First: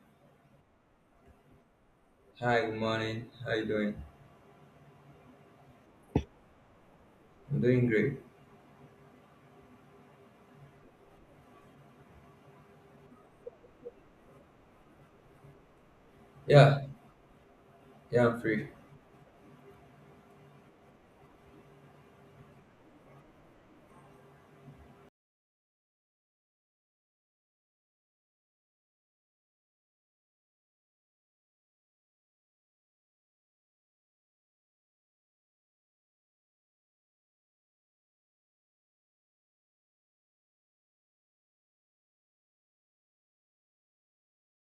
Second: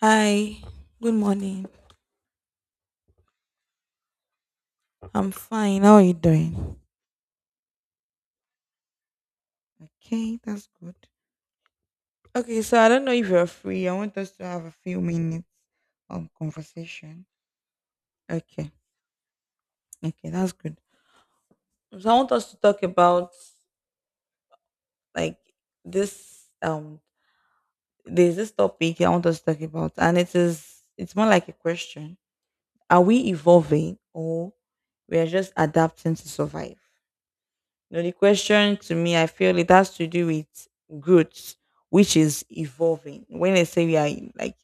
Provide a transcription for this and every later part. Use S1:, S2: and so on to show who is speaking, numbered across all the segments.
S1: Hi, good morning.
S2: Hi, good morning. How you doing?
S1: I'm fine. How are you doing?
S2: I'm doing great.
S1: Okay, that's good. Okay, so I don't know if you're free. I want us to have a few minutes of
S2: Yeah,
S1: conversation.
S2: yeah, I'm free.
S1: Okay, okay, that's good. So I want us to talk about, like, this there's this topic I want us to talk about, and it's more like a question. Are we evolving, or we are just adapting to survive? No, the question, to me, I feel it has to do with growth, which is evolving. When I say like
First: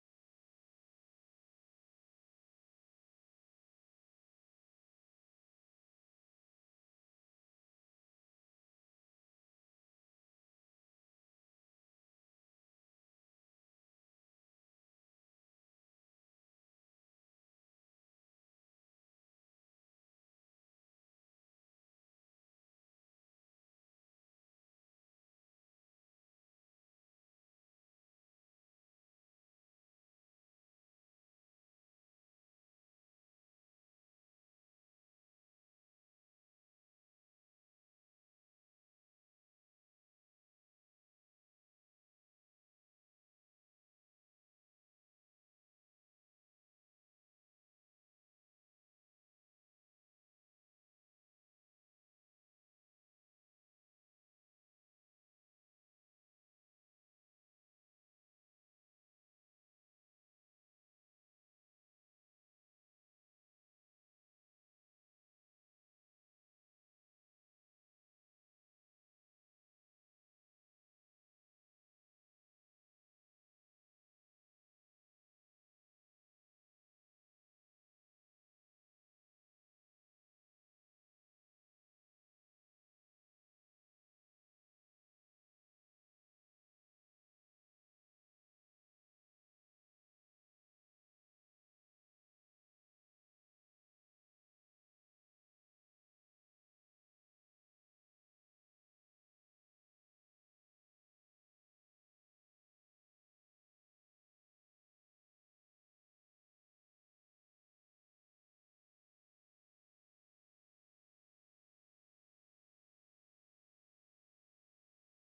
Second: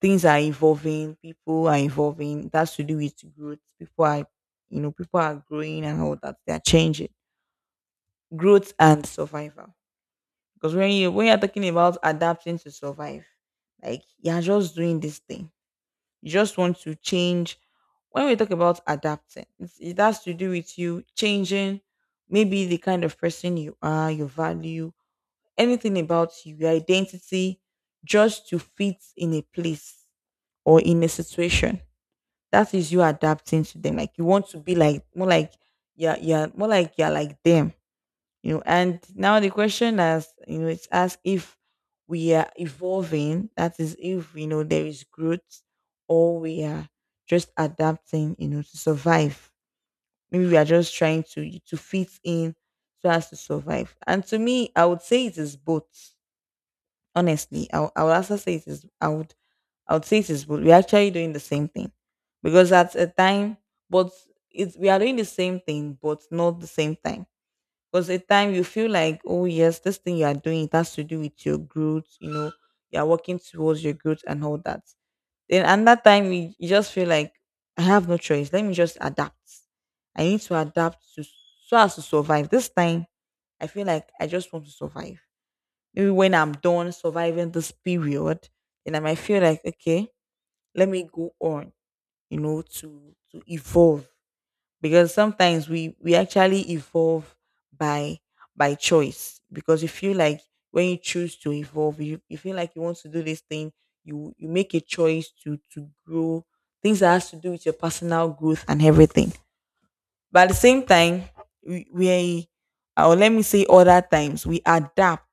S1: things are evolving, people are evolving, it has to do with growth. People are growing and all that. They are changing. Growth and survival. Because when you're talking about adapting to survive, like you're just doing this thing. You just want to change. When we talk about adapting, it has to do with you changing maybe the kind of person you are, your value, anything about you, your identity, just to fit in a place or in a situation. That is you adapting to them. Like you want to be like, more like, yeah, yeah, more like you're like them. And now the question is, it's asked if we are evolving, that is, if you know there is growth, or we are just adapting, to survive. Maybe we are just trying to fit in, so as to survive. And to me, I would say it is both, honestly. I would also say, it is, I would say it is both. We're actually doing the same thing, because at a time, but it's we are doing the same thing, but not the same time. Because at time you feel like, oh yes, this thing you are doing, it has to do with your growth. You are working towards your growth and all that. Then another time, you just feel like, I have no choice, let me just adapt. I need to adapt, to so as to survive this time. I feel like I just want to survive. Maybe when I'm done surviving this period, then I might feel like, okay, let me go on, you know, to to evolve. Because sometimes we actually evolve by by choice. Because you feel like when you choose to evolve, you feel like you want to do this thing, you make a choice to grow, things that has to do with your personal growth and everything. But at the same time, we or let me say, other times we adapt,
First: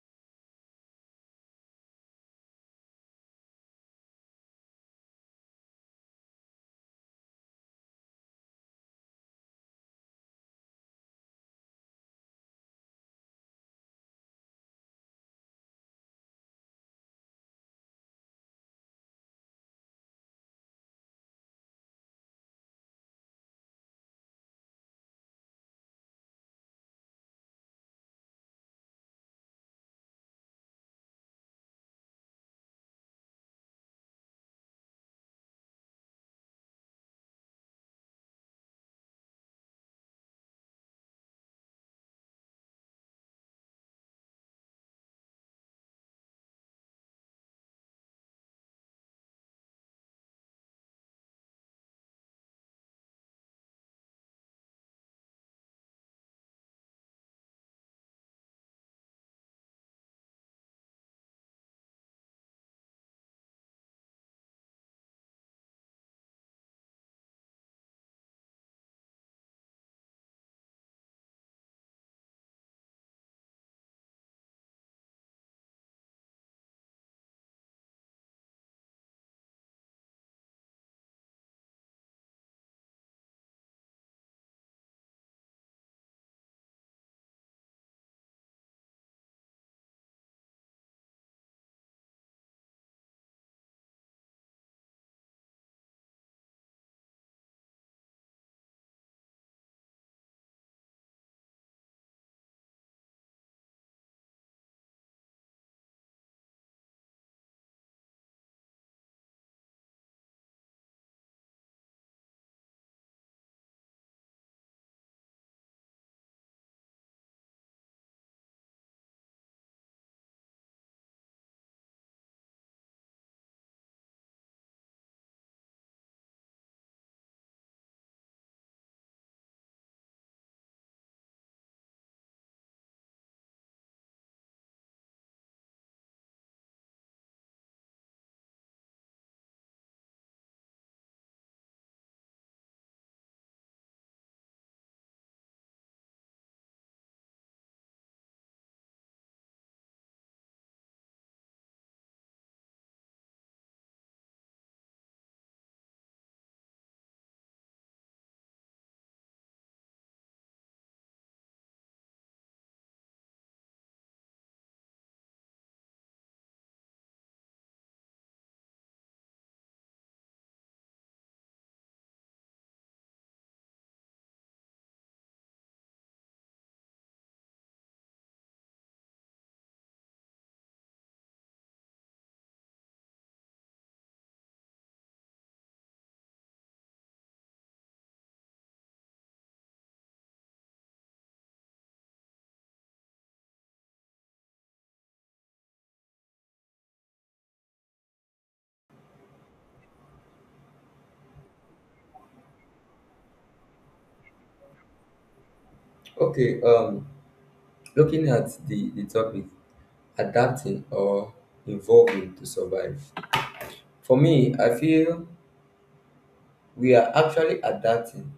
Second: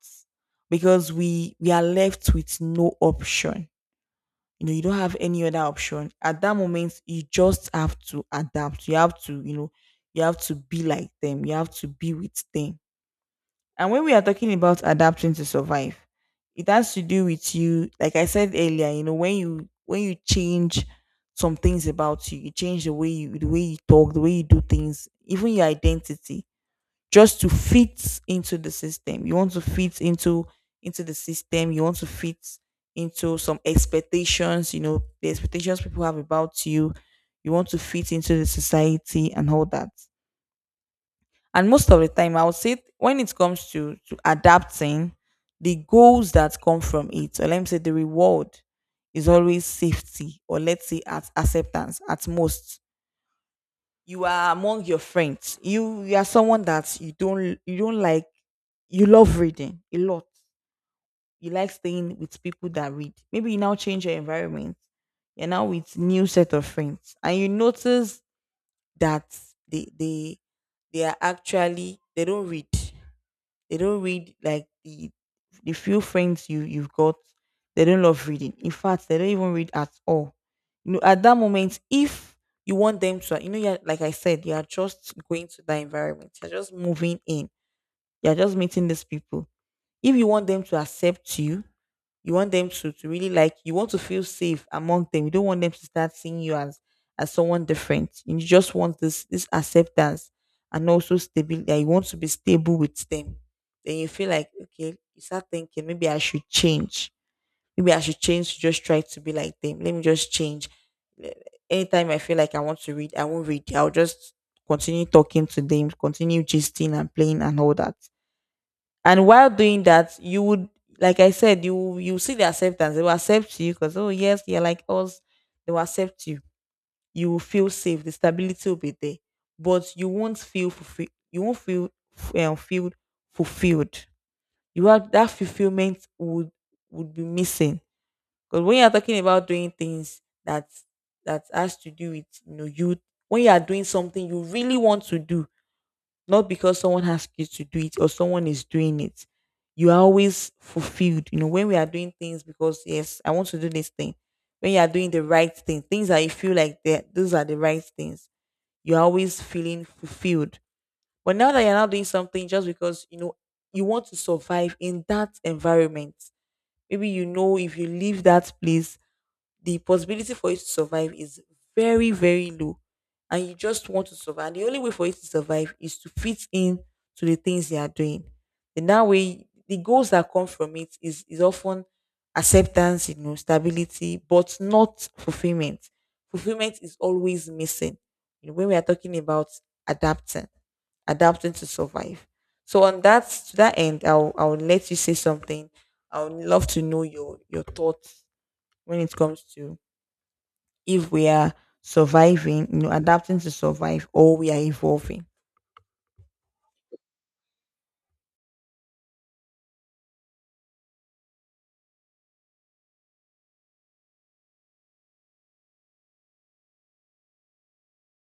S1: because we are left with no option. You don't have any other option. At that moment, you just have to adapt. You have to be like them. You have to be with them. And when we are talking about adapting to survive, it has to do with you, like I said earlier, when you change some things about you, you change the way you talk, the way you do things, even your identity, just to fit into the system. You want to fit into the system, you want to fit into some expectations, the expectations people have about you. You want to fit into the society and all that. And most of the time, I would say, when it comes to adapting, the goals that come from it, or let me say the reward, is always safety, or let's say at acceptance at most. You are among your friends. You are someone that you don't like. You love reading a lot. You like staying with people that read. Maybe you now change your environment. You're now with new set of friends, and you notice that they they they are actually they don't read. They don't read like the few friends you've got. They don't love reading. In fact, they don't even read at all. At that moment, if you want them to, yeah, like I said, you are just going to that environment. You're just moving in. You're just meeting these people. If you want them to accept you, you want them to really, like, you want to feel safe among them. You don't want them to start seeing you as someone different. You just want this acceptance, and also stability. You want to be stable with them. Then you feel like, okay, you start thinking, maybe I should change. Maybe I should change to just try to be like them. Let me just change. Anytime I feel like I want to read, I won't read. I'll just continue talking to them, continue gisting and playing and all that. And while doing that, you would, like I said, you see the acceptance. They will accept you, because, oh yes, you're like us. They will accept you. You will feel safe. The stability will be there, but you won't feel fulfilled. You won't feel fulfilled. You have that fulfillment would be missing, because when you are talking about doing things that has to do with, you, when you are doing something you really want to do, not because someone asked you to do it, or someone is doing it. You are always fulfilled. When we are doing things, because, yes, I want to do this thing. When you are doing the right thing, things that you feel like that those are the right things, you're always feeling fulfilled. But now that you're not doing something, just because you want to survive in that environment. Maybe if you leave that place, the possibility for it to survive is very, very low. And you just want to survive. The only way for it to survive is to fit in to the things they are doing. And that way, the goals that come from it is often acceptance, stability, but not fulfillment. Fulfillment is always missing. When we are talking about adapting, adapting to survive. So on that to that end, I'll let you say something. I would love to know your thoughts when it comes to, if we are surviving, adapting to survive, or we are evolving.
S2: Okay, looking at the topic, adapting or evolving to survive. For me, I feel we are actually adapting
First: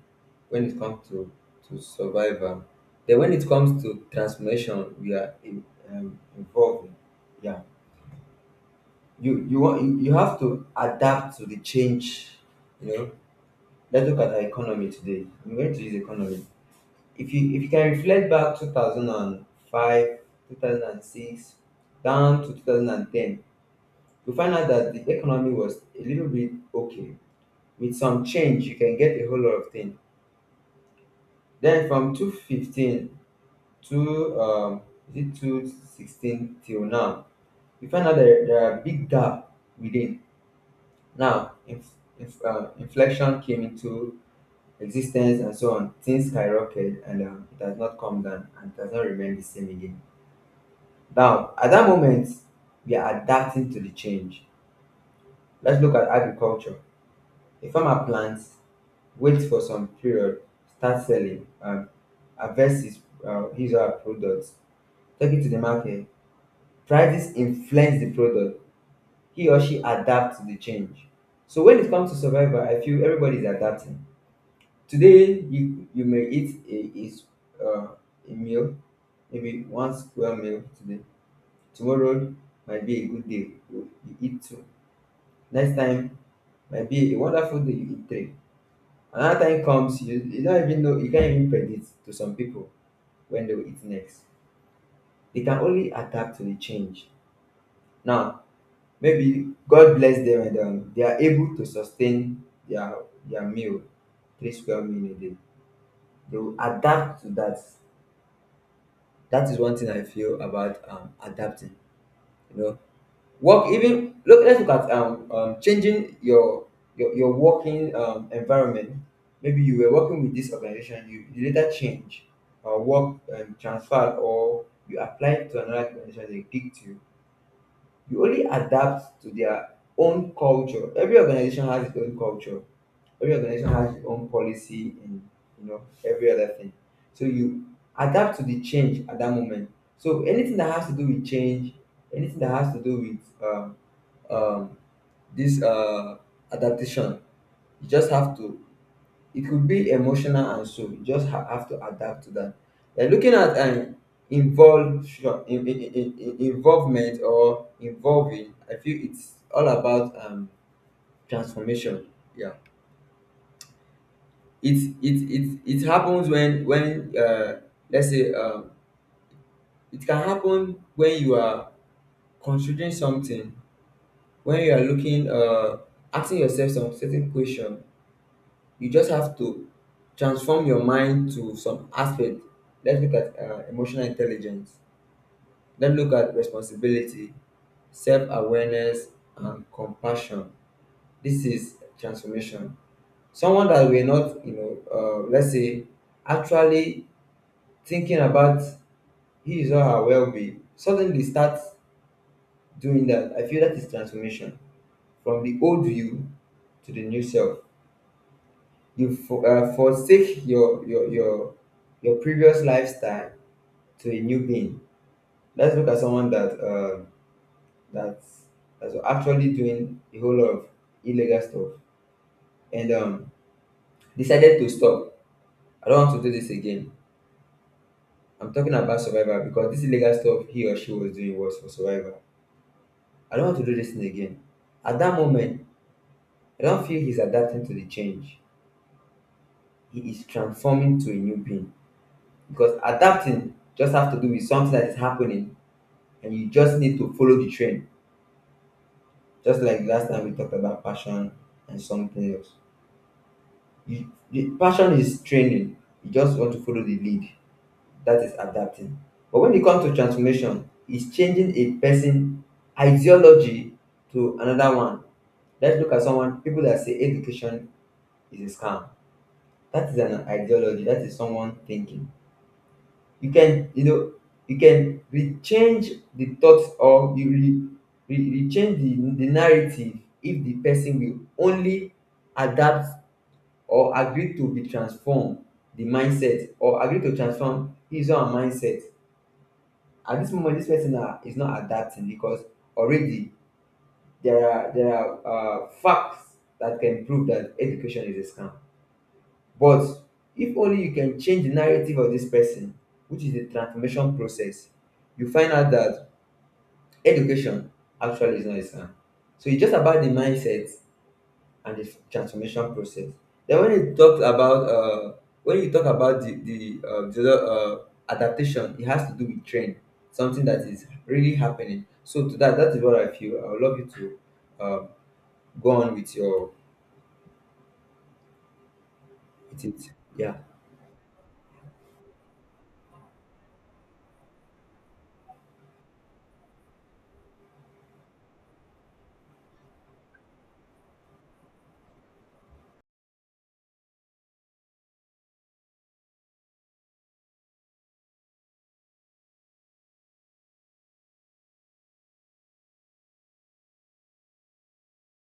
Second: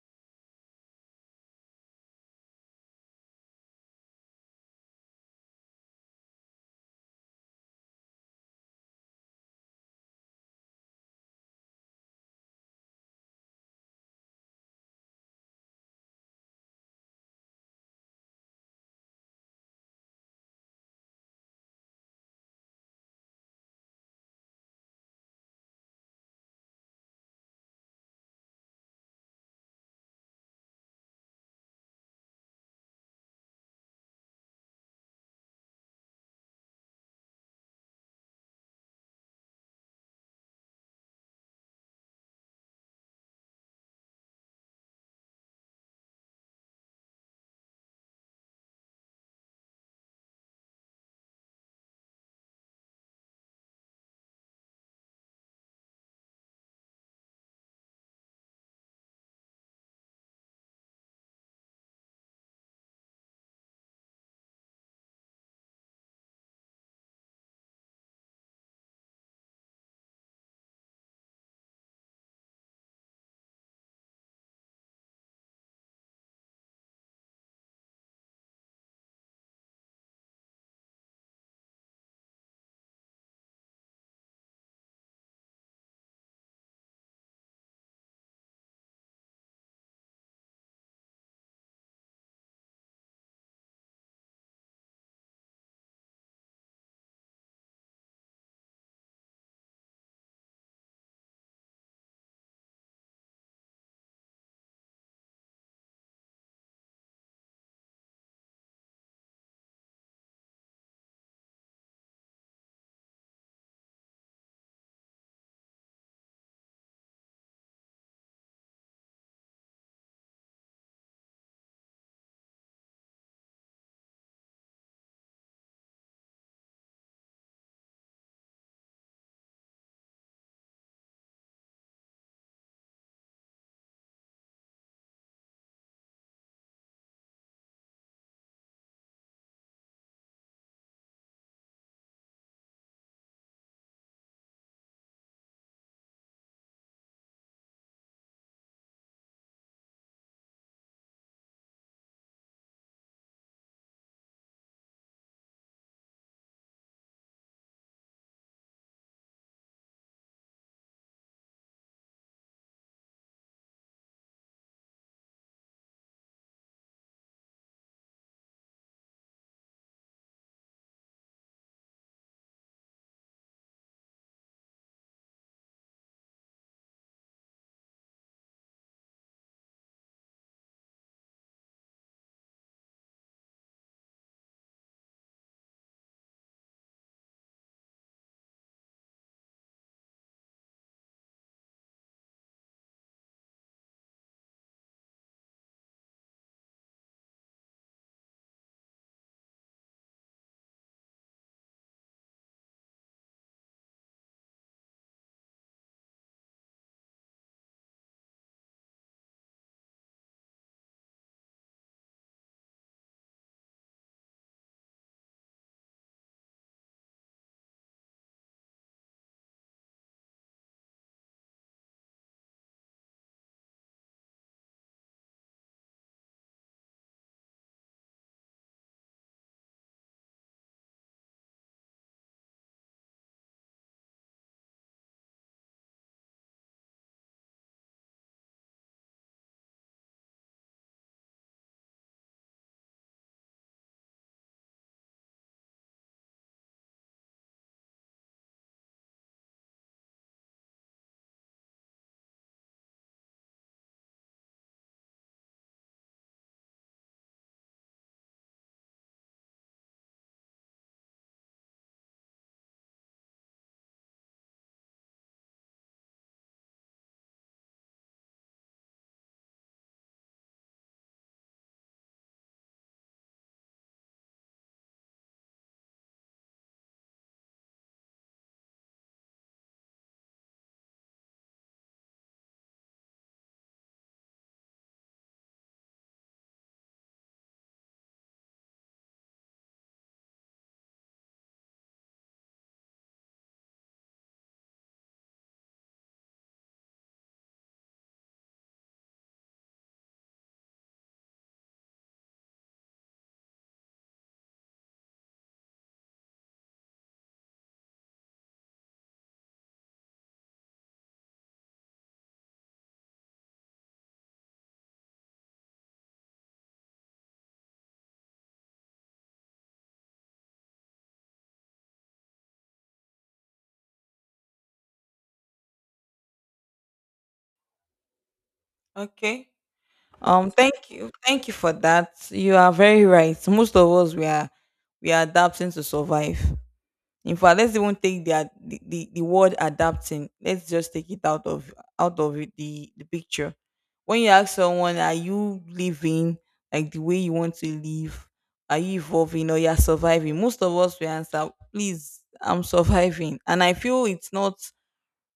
S2: when it comes to, survival. Then when it comes to transformation, we are evolving. Yeah. You want you you have to adapt to the change, you know. Let's look at our economy today. I'm going to use economy. If you can reflect back 2005, 2006, down to 2010, you find out that the economy was a little bit okay. With some change you can get a whole lot of things. Then from 215 to, is it 216, till now, you find out there, are big gap within. Now, if inflation came into existence and so on, things skyrocketed, and it has not come down and it has not remained the same again. Now, at that moment, we are adapting to the change. Let's look at agriculture. A farmer plants, waits for some period, starts selling, harvests his or her products, take it to the market. Prices influence the product. He or she adapts to the change. So when it comes to survival, I feel everybody is adapting. Today, you, may eat uh, a meal, maybe one square meal today. Tomorrow might be a good day. You eat two. Next time might be a wonderful day, you eat three. Another time comes, you, don't even know, you can't even predict. To some people, when they will eat next, they can only adapt to the change. Now maybe God bless them and they are able to sustain their meal, three square meal a day. They will adapt to that. That is one thing I feel about adapting. You know, work even look let's look at changing your working environment. Maybe you were working with this organization, you, later change or work transferred, or you applied to another organization, they picked you. You only adapt to their own culture. Every organization has its own culture, every organization has its own policy and, you know, every other thing. So you adapt to the change at that moment. So anything that has to do with change, anything that has to do with um, this adaptation, you just have to. It could be emotional and so you just have to adapt to that. They looking at an involution, involvement or involving. I feel it's all about transformation. Yeah, it happens when, let's say, it can happen when you are considering something, when you are looking asking yourself some certain question, you just have to transform your mind to some aspect. Let's look at emotional intelligence. Let's look at responsibility, self awareness, and compassion. This is transformation. Someone that we're not, let's say, actually thinking about his or her well being, suddenly starts doing that. I feel that is transformation from the old you to the new self. You forsake your previous lifestyle to a new being. Let's look at someone that that's that's actually doing a whole lot of illegal stuff and, decided to stop. I don't want to do this again. I'm talking about survival because this illegal stuff he or she was doing was for survival. I don't want to do this thing again. At that moment, I don't feel he's adapting to the change. He is transforming to a new being, because adapting just have to do with something that is happening and you just need to follow the trend. Just like last time we talked about passion and something else. The passion is training. You just want to follow the lead. That is adapting. But when it comes to transformation, it's changing a person ideology to another one. Let's look at someone people that say education is a scam. That is an ideology. That is someone thinking. you can you know you can rechange the thoughts, or you rechange the narrative, if the person will only adapt or agree to be transformed the mindset, or agree to transform his own mindset. At this moment, this person is not adapting, because already there are facts that can prove that education is a scam. But if only you can change the narrative of this person, which is the transformation process, you find out that education actually is not a scam. So it's just about the mindset and the transformation process. Then when you talk about the other, adaptation, it has to do with trend, something that is really happening. So to that, that is what I feel. I would love you to, uh, go on with your
S1: Okay.
S2: with it. Yeah.
S1: Thank you for that. You are very right. Most of us, we are adapting to survive. In fact, let's even take the, ad- the word adapting. Let's just take it out of it, the picture. When you ask someone, "Are you living like the way you want to live? Are you evolving, or you're surviving?" Most of us will answer, "Please, I'm surviving." And I feel it's not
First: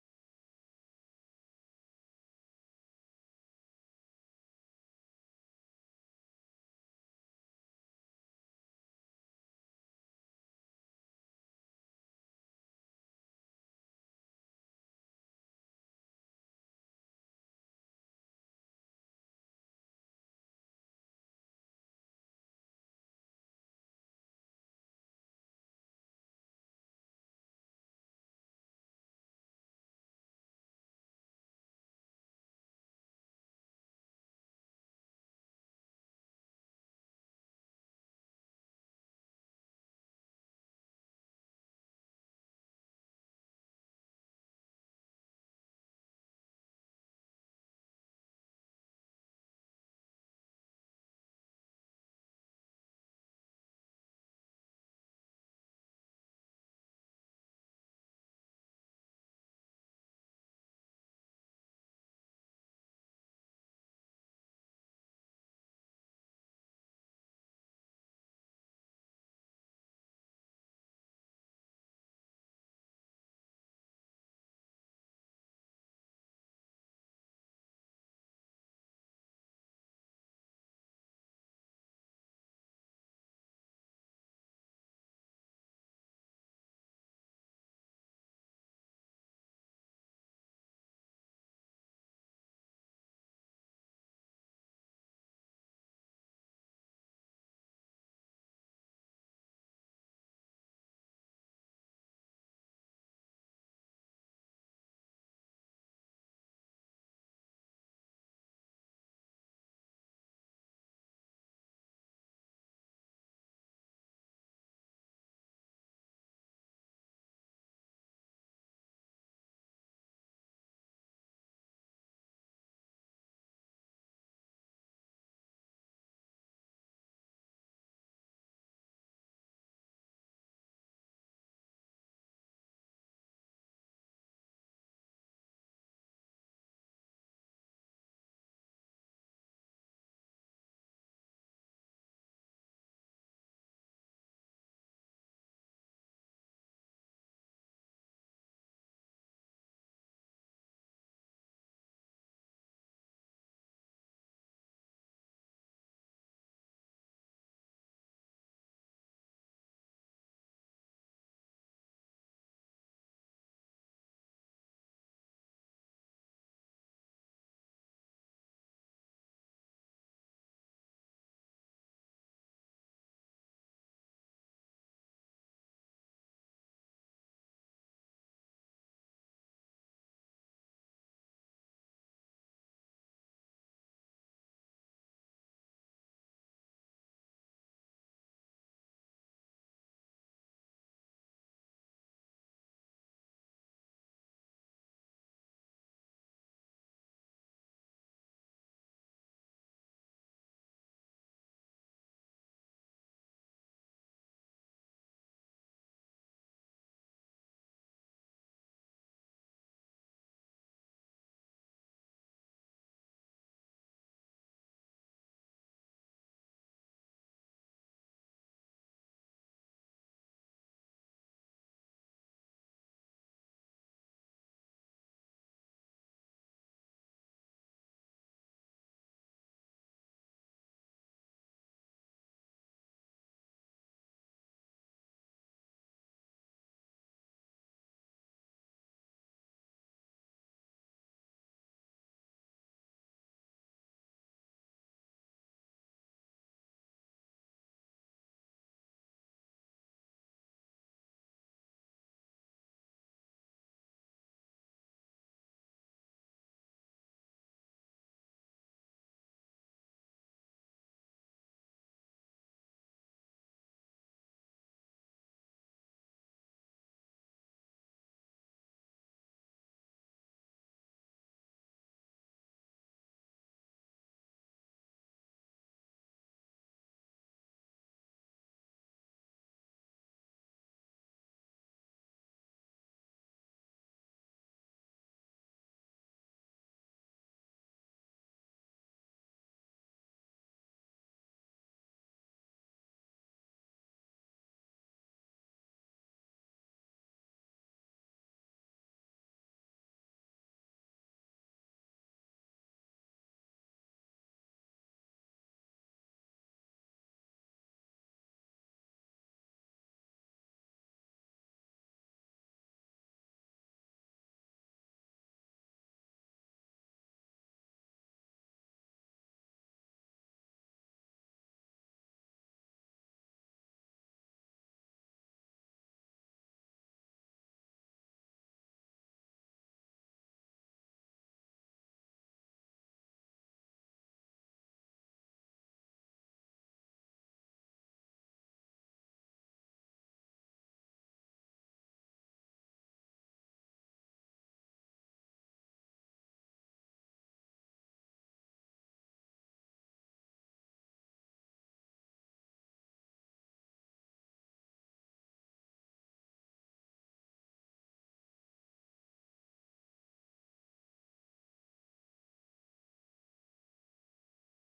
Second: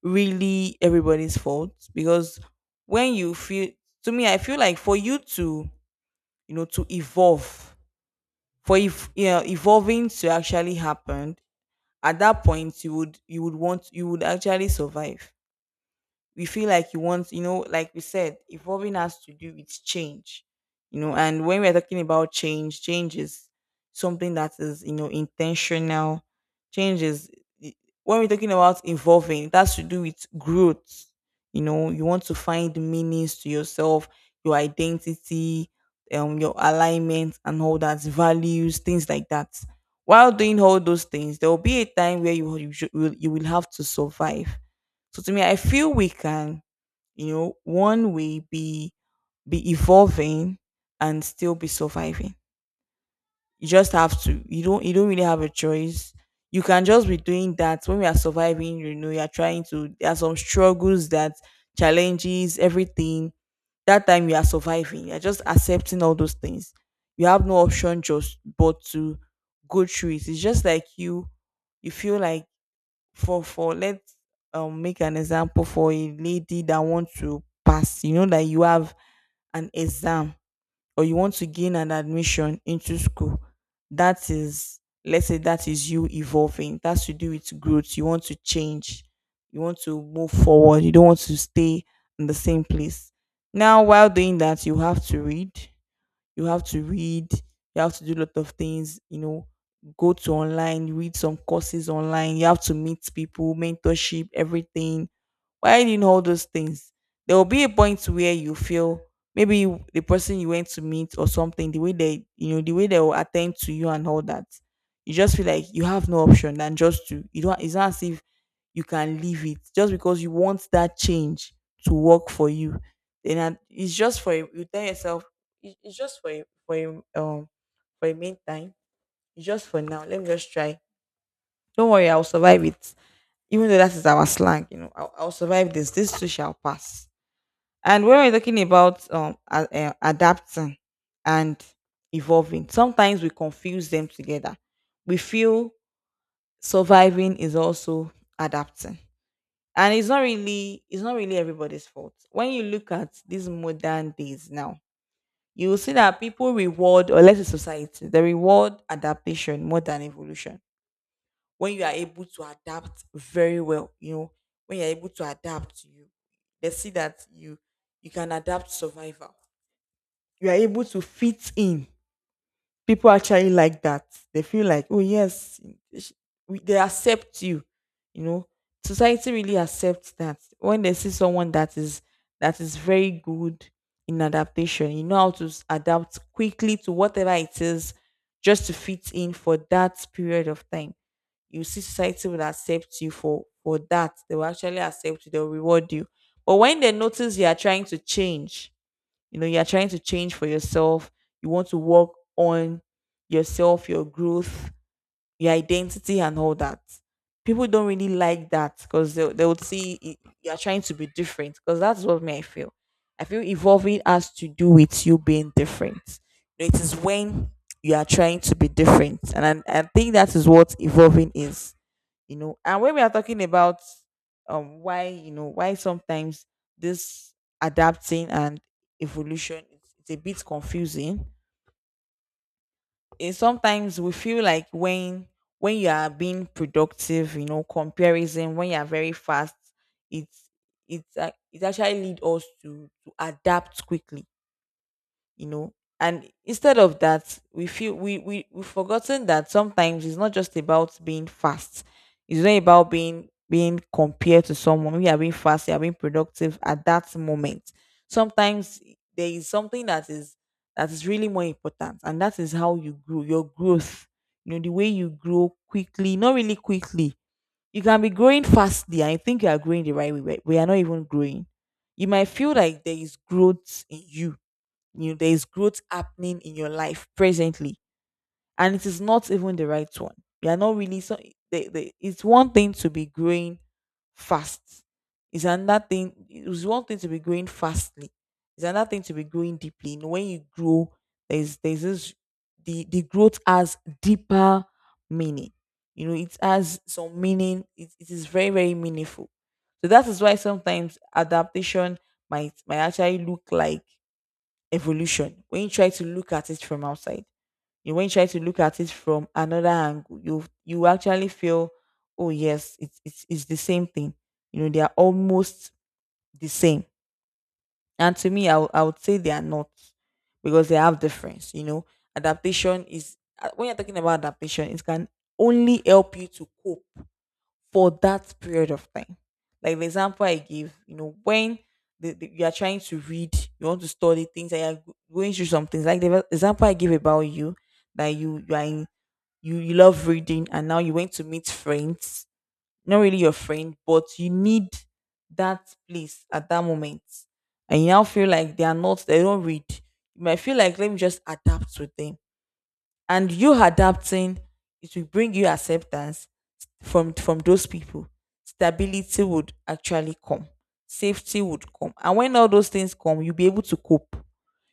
S1: really everybody's fault, because when you feel, to me, I feel like, for you to evolve, for, if you know, evolving to actually happen, at that point, you would actually survive. We feel like you want, like we said, evolving has to do with change, and when we're talking about change, change is something that is, intentional. Change is, when we're talking about evolving, it has to do with growth. You want to find meanings to yourself, your identity, your alignment, and all that, values, things like that. While doing all those things, there will be a time where you will have to survive. So to me, I feel we can, one way be evolving, and still be surviving. You just have to. You don't really have a choice. You can just be doing that. When we are surviving, you're trying to there are some struggles, that, challenges, everything. That time you are surviving, you're just accepting all those things. You have no option just but to go through it. It's just like you feel like, for let's make an example, for a lady that wants to pass, that you have an exam, or you want to gain an admission into school. That is, let's say that is you evolving, that's to do with growth. You want to change, you want to move forward, you don't want to stay in the same place. Now, while doing that, You have to read, you have to do a lot of things, go to online, read some courses online, you have to meet people, mentorship, everything. Why do you doing all those things? There will be a point where you feel maybe the person you went to meet or something, the way they, the way they will attend to you and all that, you just feel like you have no option than just to. You don't. It's not as if you can leave it just because you want that change to work for you. It's just for a, you tell yourself, It's just for a, for a, um for a meantime. It's just for now. Let me just try. Don't worry, I'll survive it, even though that is our slang, you know, I'll survive this. This too shall pass." And when we're talking about adapting and evolving, sometimes we confuse them together. We feel surviving is also adapting, and it's not really everybody's fault. When you look at these modern days now, you will see that people reward, or let's say society, they reward adaptation more than evolution. When you are able to adapt very well, you know, when you're able to adapt, you they see that you can adapt survival. You are able to fit in. People actually like that. They feel like, oh yes, sh- they accept you. You know, society really accepts that when they see someone that is very good in adaptation, you know how to adapt quickly to whatever it is, just to fit in for that period of time. You see, society will accept you for that. They will actually accept you. They'll reward you. But when they notice you are trying to change, you know you are trying to change for yourself, you want to work on yourself, your growth, your identity and all that, people don't really like that because they would see you're trying to be different, because that's what me I feel. I feel evolving has to do with you being different. It is when you are trying to be different, and I think that is what evolving is. You know, and when we are talking about why you know why sometimes this adapting and evolution, it's a bit confusing, is sometimes we feel like when you are being productive, you know, comparison, when you are very fast, it's it actually lead us to adapt quickly, you know. And instead of that we feel we've forgotten that sometimes it's not just about being fast. It's not about being compared to someone. We are being fast, you are being productive at that moment. Sometimes there is something that is really more important, and that is how you grow, your growth. You know, the way you grow quickly, not really quickly. You can be growing fastly and you think you are growing the right way, but we are not even growing. You might feel like there is growth in you, you know there is growth happening in your life presently, and it is not even the right one. You are not really, so it's one thing to be growing fast. It's another thing, it's one thing to be growing fastly, it's another thing to be growing deeply. You know, when you grow, there's this, the growth has deeper meaning. You know, it has some meaning. It is very very meaningful. So that is why sometimes adaptation might actually look like evolution. When you try to look at it from outside, you when you try to look at it from another angle, you actually feel, oh yes, it's the same thing. You know, they are almost the same. And to me, I would say they are not, because they have difference. You know, adaptation is when you're talking about adaptation, it can only help you to cope for that period of time. Like the example I gave, you know, when you are trying to read, you want to study things, and you're going through some things. Like the example I gave about you, that you are in, you love reading, and now you went to meet friends, not really your friend, but you need that place at that moment, and you now feel like they are not, they don't read. You might feel like let me just adapt with them, and you adapting, it will bring you acceptance from those people. Stability would actually come, safety would come, and when all those things come, you'll be able to cope.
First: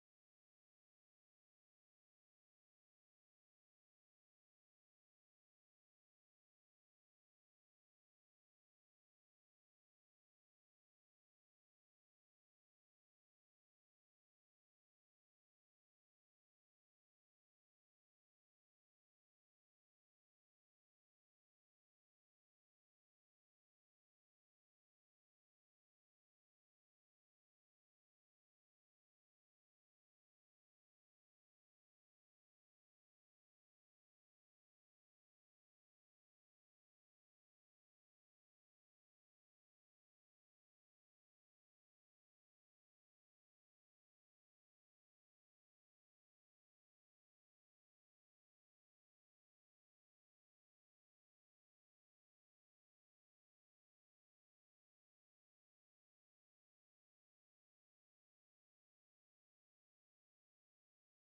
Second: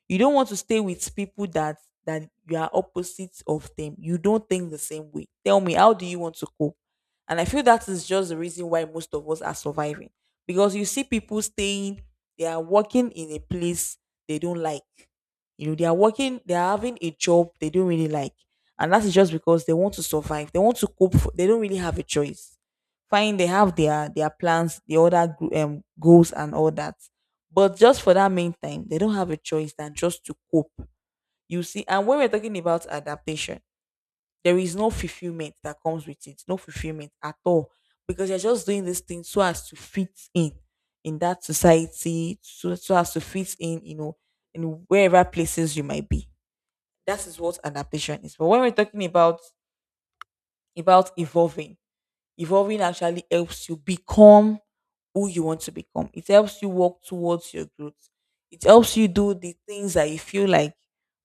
S1: You don't want to stay with people that you are opposites of. Them you don't think the same way, tell me how do you want to cope? And I feel that is just the reason why most of us are surviving. Because you see people staying, they are working in a place they don't like. You know, they are working, they are having a job they don't really like, and that is just because they want to survive, they want to cope for, they don't really have a choice. Fine, they have their plans, the other goals and all that, but just for that main time, they don't have a choice than just to cope. You see, and when we're talking about adaptation, there is no fulfillment that comes with it, no fulfillment at all, because you're just doing this thing so as to fit in that society, so as to fit in, you know, in wherever places you might be. That is what adaptation is. But when we're talking about evolving, evolving actually helps you become who you want to become. It helps you walk towards your growth. It helps you do the things that you feel like,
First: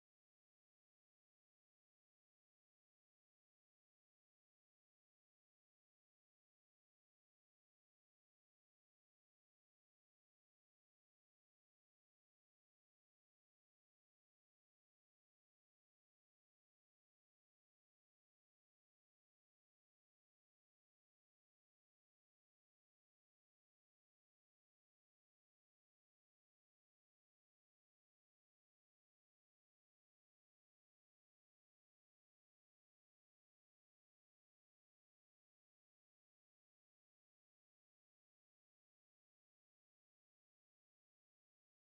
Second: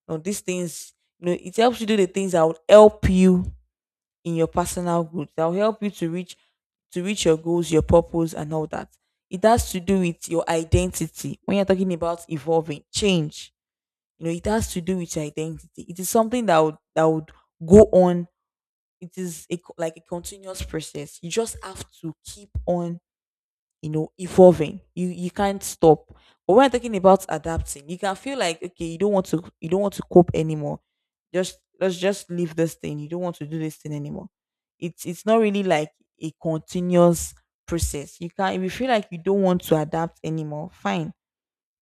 S1: no, these things, you know, it helps you do the things that will help you in your personal growth, that will help you to reach your goals, your purpose, and all that. It has to do with your identity. When you're talking about evolving, change, you know, it has to do with your identity. It is something that would go on. It is a, like a continuous process. You just have to keep on, you know, evolving. You can't stop. But when I'm talking about adapting, you can feel like okay, you don't want to cope anymore. Just let's just leave this thing. You don't want to do this thing anymore. It's not really like a continuous process. You can, if you feel like you don't want to adapt anymore, fine.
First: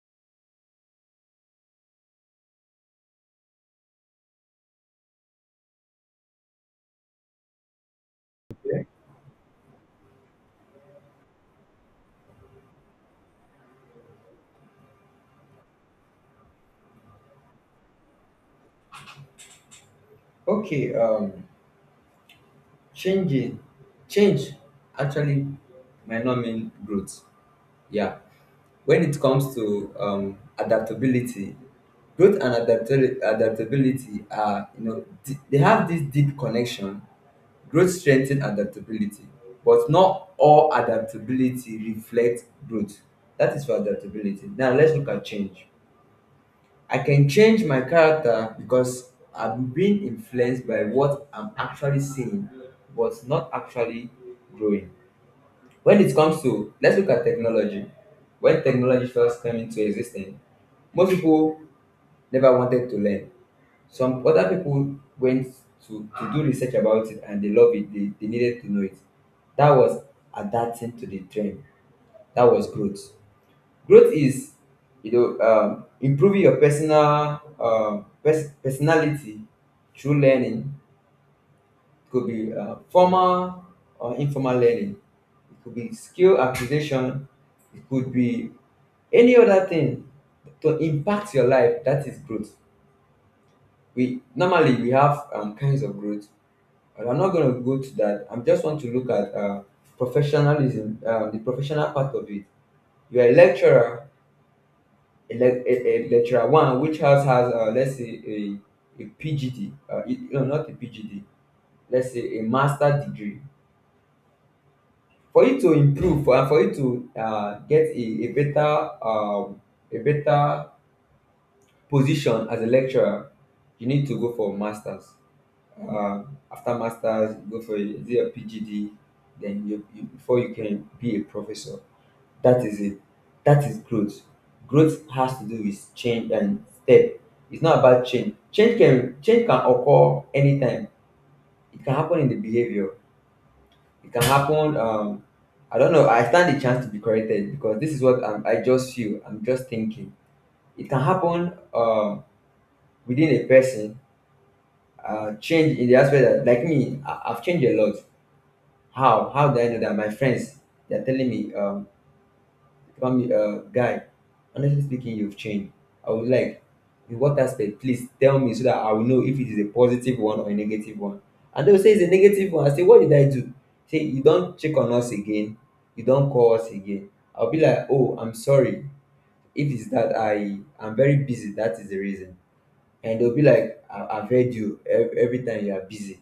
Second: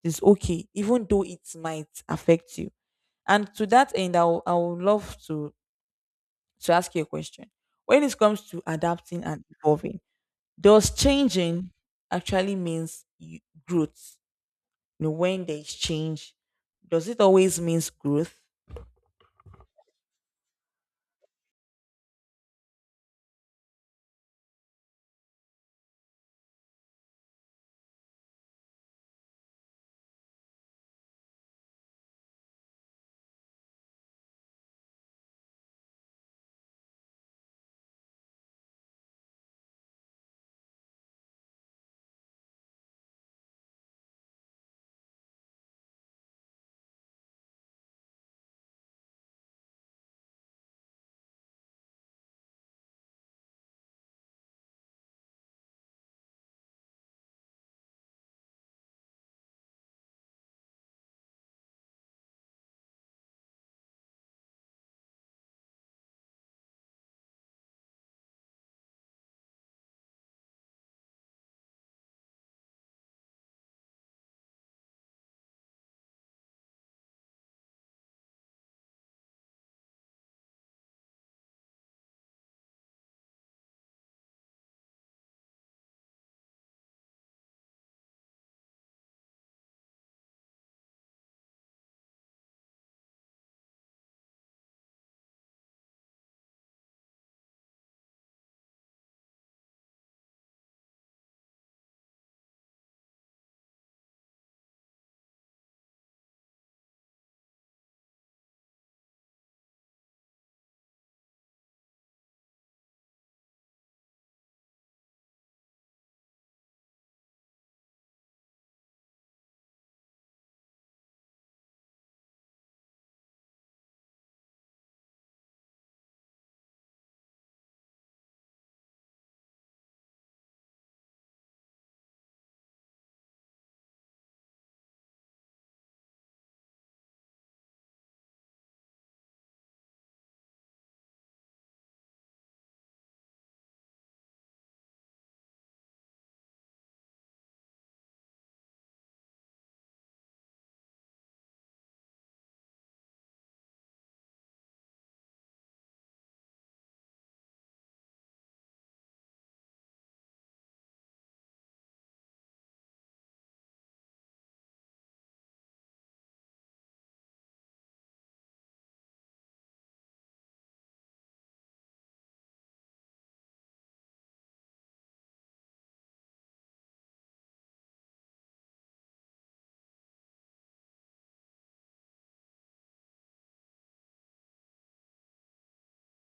S1: It's okay, even though it might affect you. And to that end, I would love to ask you a question. When it comes to adapting and evolving, does changing actually means you- growth? You know, when there is change, does it always means growth?
S2: Okay. Changing change actually might not mean growth. Yeah. When it comes to adaptability, growth and adaptability are you know d- they have this deep connection. Growth strengthens adaptability, but not all adaptability reflects growth. That is for adaptability. Now let's look at change. I can change my character because I'm being influenced by what I'm actually seeing, but not actually growing. When it comes to, let's look at technology. When technology first came into existence, most people never wanted to learn. Some other people went to, do research about it and they love it, they needed to know it. That was adapting to the trend, that was growth. Growth is, improving your personal personality through learning. It could be formal or informal learning. It could be skill acquisition. It could be any other thing to impact your life. That is growth. We normally we have kinds of growth, but I'm not going to go to that. I just want to look at professionalism, the professional part of it. You're a lecturer. A lecturer one which house has, let's say, a pgd, no, not a pgd, let's say a master degree. For you to get a better, a better position as a lecturer, you need to go for masters, uh, after masters you go for is it a pgd, then you before you can be a professor. That is it. That is growth. Growth has to do with change and step. It's not about change. Change can occur anytime. It can happen in the behavior. It can happen. I don't know, I stand the chance to be corrected because this is what I just feel. I'm just thinking. It can happen, within a person. Change in the aspect that, like me, I've changed a lot. How? How do I know that? My friends, they're telling me, family, guy, honestly speaking, you've changed. I would like, in what aspect? Please tell me so that I will know if it is a positive one or a negative one. And they'll say it's a negative one. I say, what did I do? Say, you don't check on us again, you don't call us again. I'll be like, oh, I'm sorry. If it's that I am very busy, that is the reason. And they'll be like, I've heard you, every time you are busy.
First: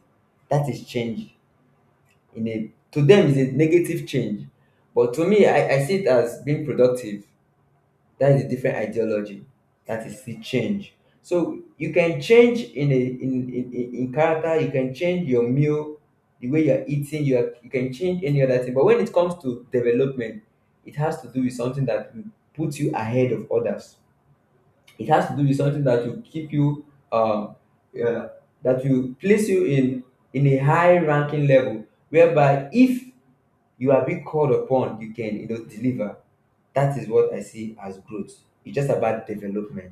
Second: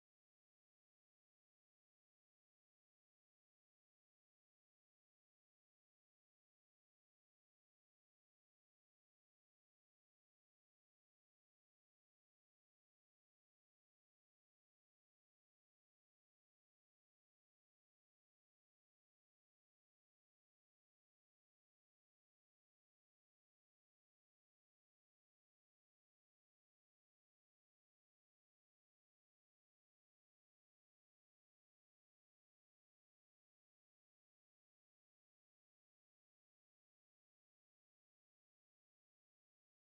S2: That is change. In a To them, is a negative change. But to me, I see it as being productive. That is a different ideology. That is see change. So you can change in in character, you can change your meal, the way you're eating, you can change any other thing. But when it comes to development, it has to do with something that will put you ahead of others. It has to do with something that will keep you, um uh, that will place you in a high ranking level, whereby if you are being called upon, you can, deliver. That is what I see as growth. It's just about development,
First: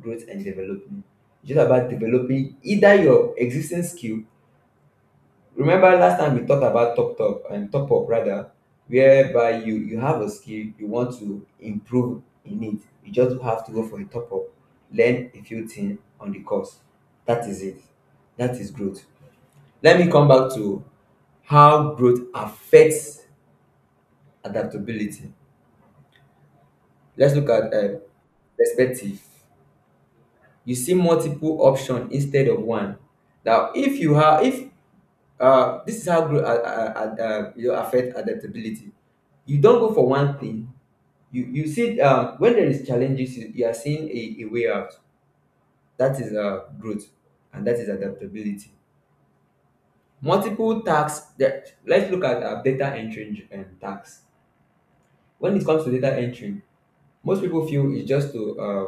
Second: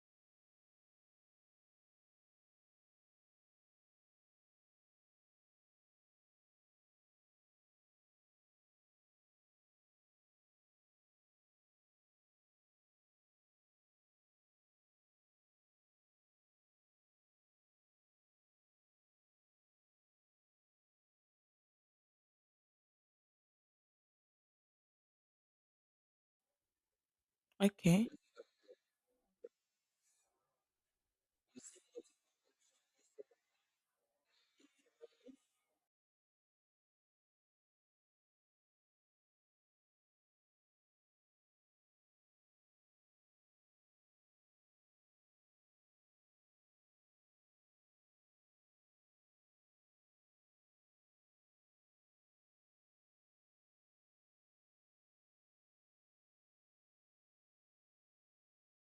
S2: growth and development. It's just about developing either your existing skill. Remember last time we talked about top up, rather, whereby you have a skill you want to improve in it. You just have to go for a top up, learn a few things on the course. That is it. That is growth. Let me come back to how growth affects adaptability. Let's look at,
S1: Okay.
S2: perspective. You see multiple option instead of one. Now, if you have if this is how growth, affect adaptability. You don't go for one thing, you see, when there is challenges, you are seeing a way out. That is, growth, and that is adaptability. Multiple tasks that, let's look at, data entry, tasks. When it comes to data entry, most people feel it's just to,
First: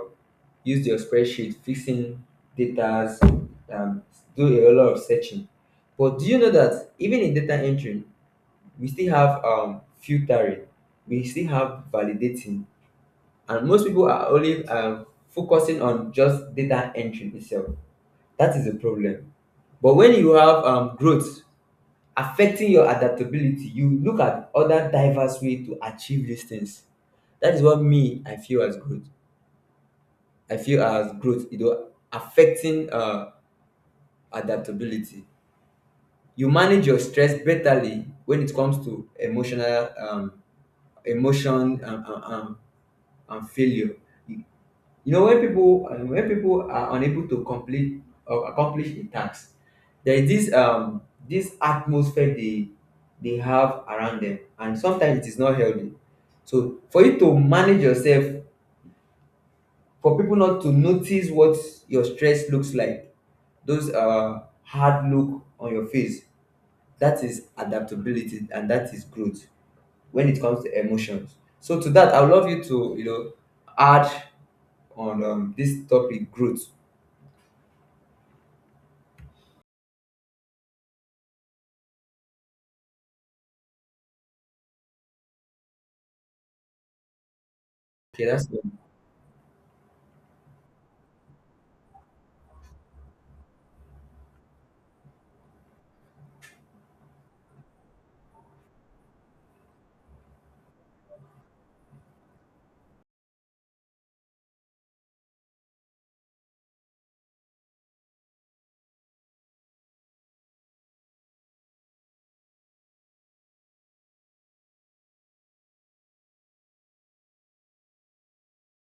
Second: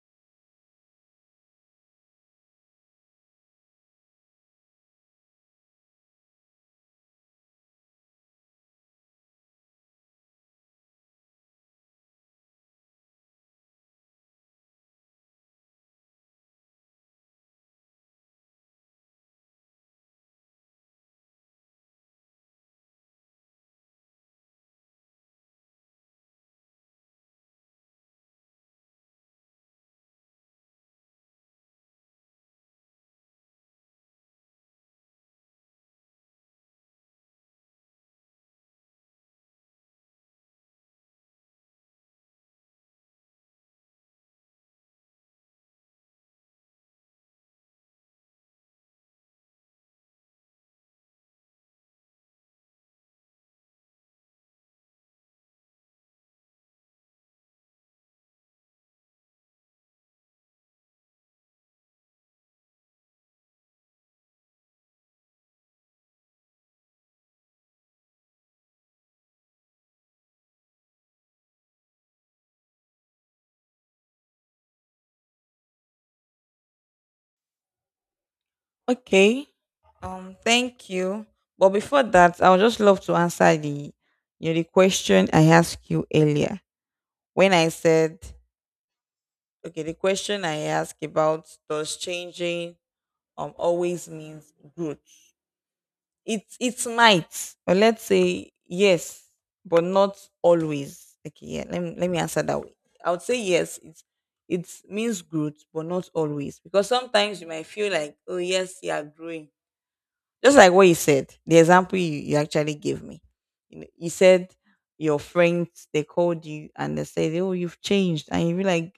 S2: use their spreadsheet, fixing data, um, do a lot of searching. But do you know that even in data entry, we still have, filtering, we still have validating, and most people are only, focusing on just data entry itself. That is a problem. But when you have, growth affecting your adaptability, you look at other diverse way to achieve these things. That is what me I feel as growth. I feel as growth, you know, affecting, adaptability. You manage your stress betterly when it comes to emotional, emotion and failure. You when people, are unable to complete or accomplish a task, there is this, atmosphere they have around them, and sometimes it is not healthy. So for you to manage yourself, for people not to notice what your stress looks like, those hard look on your face, that is adaptability and that is growth when it comes to emotions. So to that, I would love you to, add on, this topic growth.
S1: Okay. Thank you. But before that, I would just love to answer the, you know, the question I asked you earlier. When I said
S2: Okay, that's
S1: okay, the question I asked about, does changing always means growth? It might, or let's say yes, but not always. Okay, yeah. Let me answer that way. I would say yes. It means growth, but not always, because sometimes you might feel like oh yes, you are growing. Just like what you said, the example you actually gave me. You know, you said your friends, they called you and they said oh you've changed, and you be like,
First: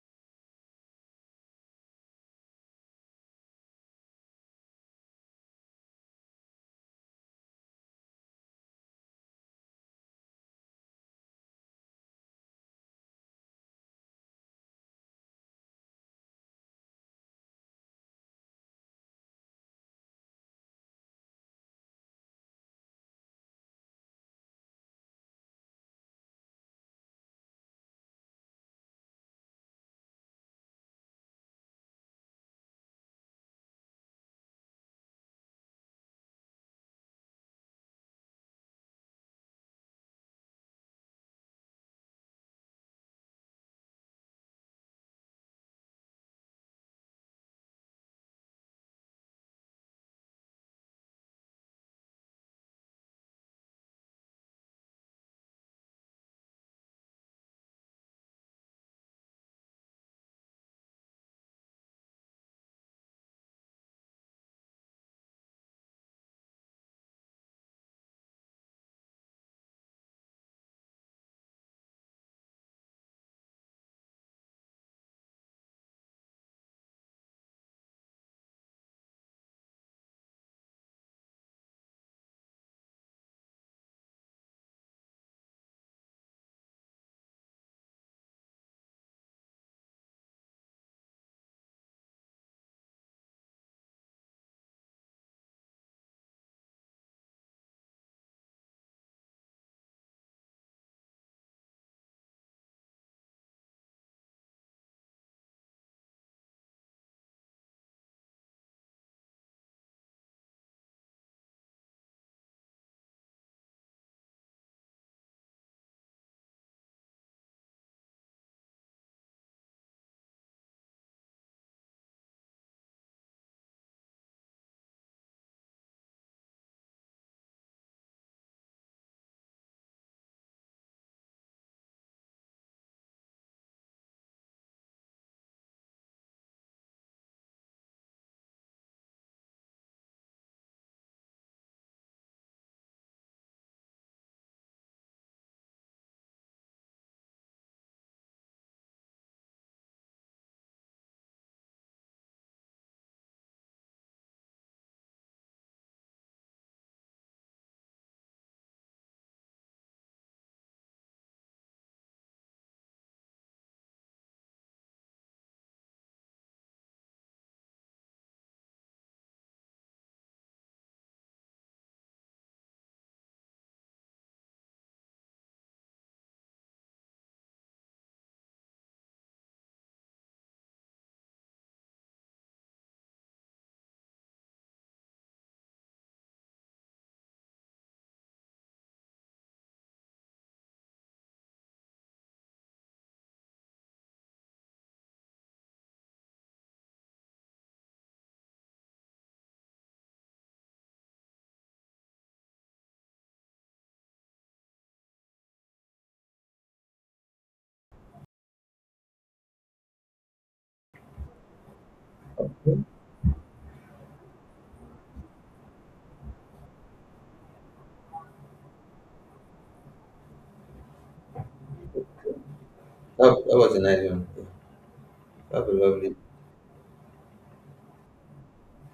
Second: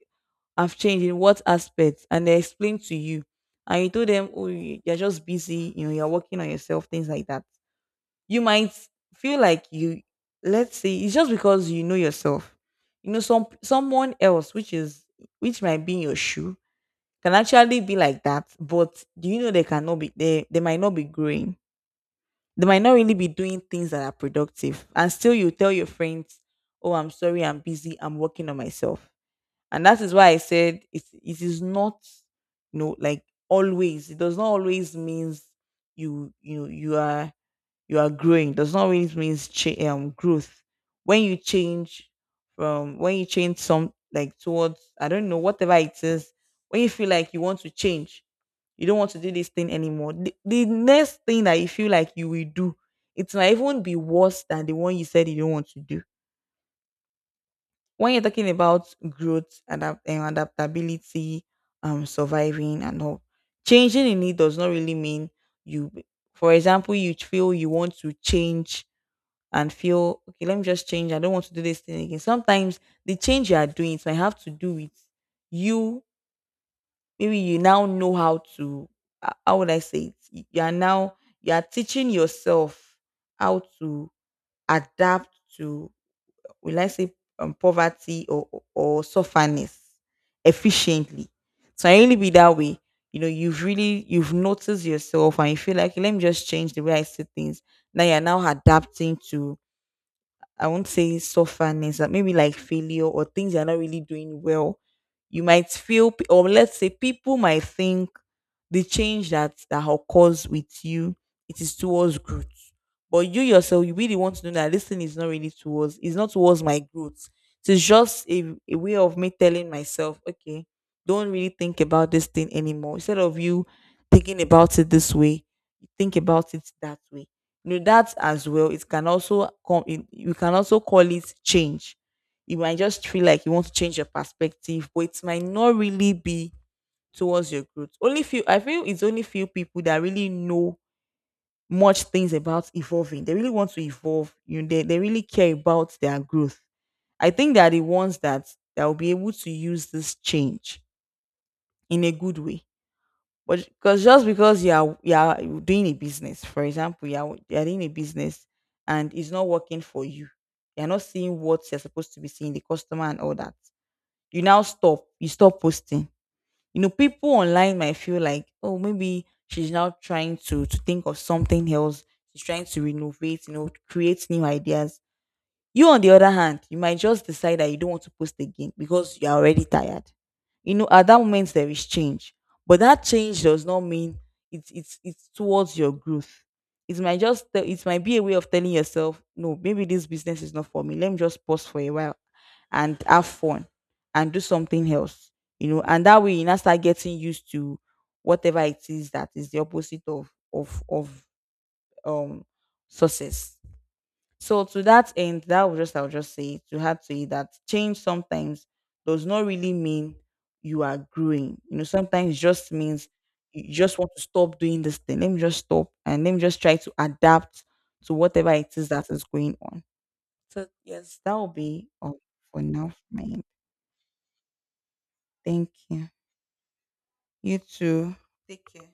S1: I've changed in what aspect, and they explain to you, and you told them, oh, you're just busy, you know, you're working on yourself, things like that. You might feel like you let's say it's just because you know yourself. You know, someone else, which is which might be in your shoe, can actually be like that, but do you know they cannot be, they might not be growing. They might not really be doing things that are productive, and still you tell your friends, oh I'm sorry, I'm busy, I'm working on myself. And that is why I said it is not, you know, like, always. It does not always means you are, you are growing, does not really means growth. When you change, from when you change some like towards I don't know whatever it is, when you feel like you want to change, you don't want to do this thing anymore, the next thing that you feel like you will do, it might even be worse than the one you said you don't want to do. When you're talking about growth, and adaptability, um, surviving and all, changing in it does not really mean you. For example, you feel you want to change, and feel okay let me just change, I don't want to do this thing again. Sometimes the change you are doing, it might have to do with you. Maybe you now know how to, how would I say it, you are now, you are teaching yourself how to adapt to, will I say, poverty or sufferness efficiently. So I really be that way. You know, you've really, you've noticed yourself and you feel like, "Okay, let me just change the way I see things." Now you're now adapting to, I won't say suffer, but maybe like failure or things you're not really doing well. You might feel or let's say people might think the change that occurs with you, it is towards growth. But you yourself, you really want to know that this thing is not really towards, it's not towards my growth. It's just a way of me telling myself okay, don't really think about this thing anymore, instead of you thinking about it this way, think about it that way. You know, that as well, it can also come in, you can also call it change. You might just feel like you want to change your perspective, but it might not really be towards your growth. Only few, I feel it's only few people that really know much things about evolving. They really want to evolve. You know, they really care about their growth. I think they are the ones that will be able to use this change in a good way. But because just because you are doing a business, for example, you are doing a business and it's not working for you, you're not seeing what you're supposed to be seeing, the customer and all that, you now stop, you stop posting. You know, people online might feel like, oh maybe she's now trying to think of something else, she's trying to renovate, you know, create new ideas. You, on the other hand, you might just decide that you don't want to post again because you're already tired. You know, at that moment there is change, but that change does not mean it's towards your growth. It might just it might be a way of telling yourself, no, maybe this business is not for me. Let me just pause for a while and have fun and do something else. You know, and that way you now start getting used to whatever it is that is the opposite of um success. So to that end, that was just, I'll just say to have to say that change sometimes does not really mean you are growing. You know, sometimes it just means you just want to stop doing this thing. Let me just stop and let me just try to adapt to whatever it is that is going on. So yes, that will be all for now for my
S2: that,
S1: end.
S2: was a nice one. Have a
S1: Thank you.
S2: lovely
S1: You too. Take care.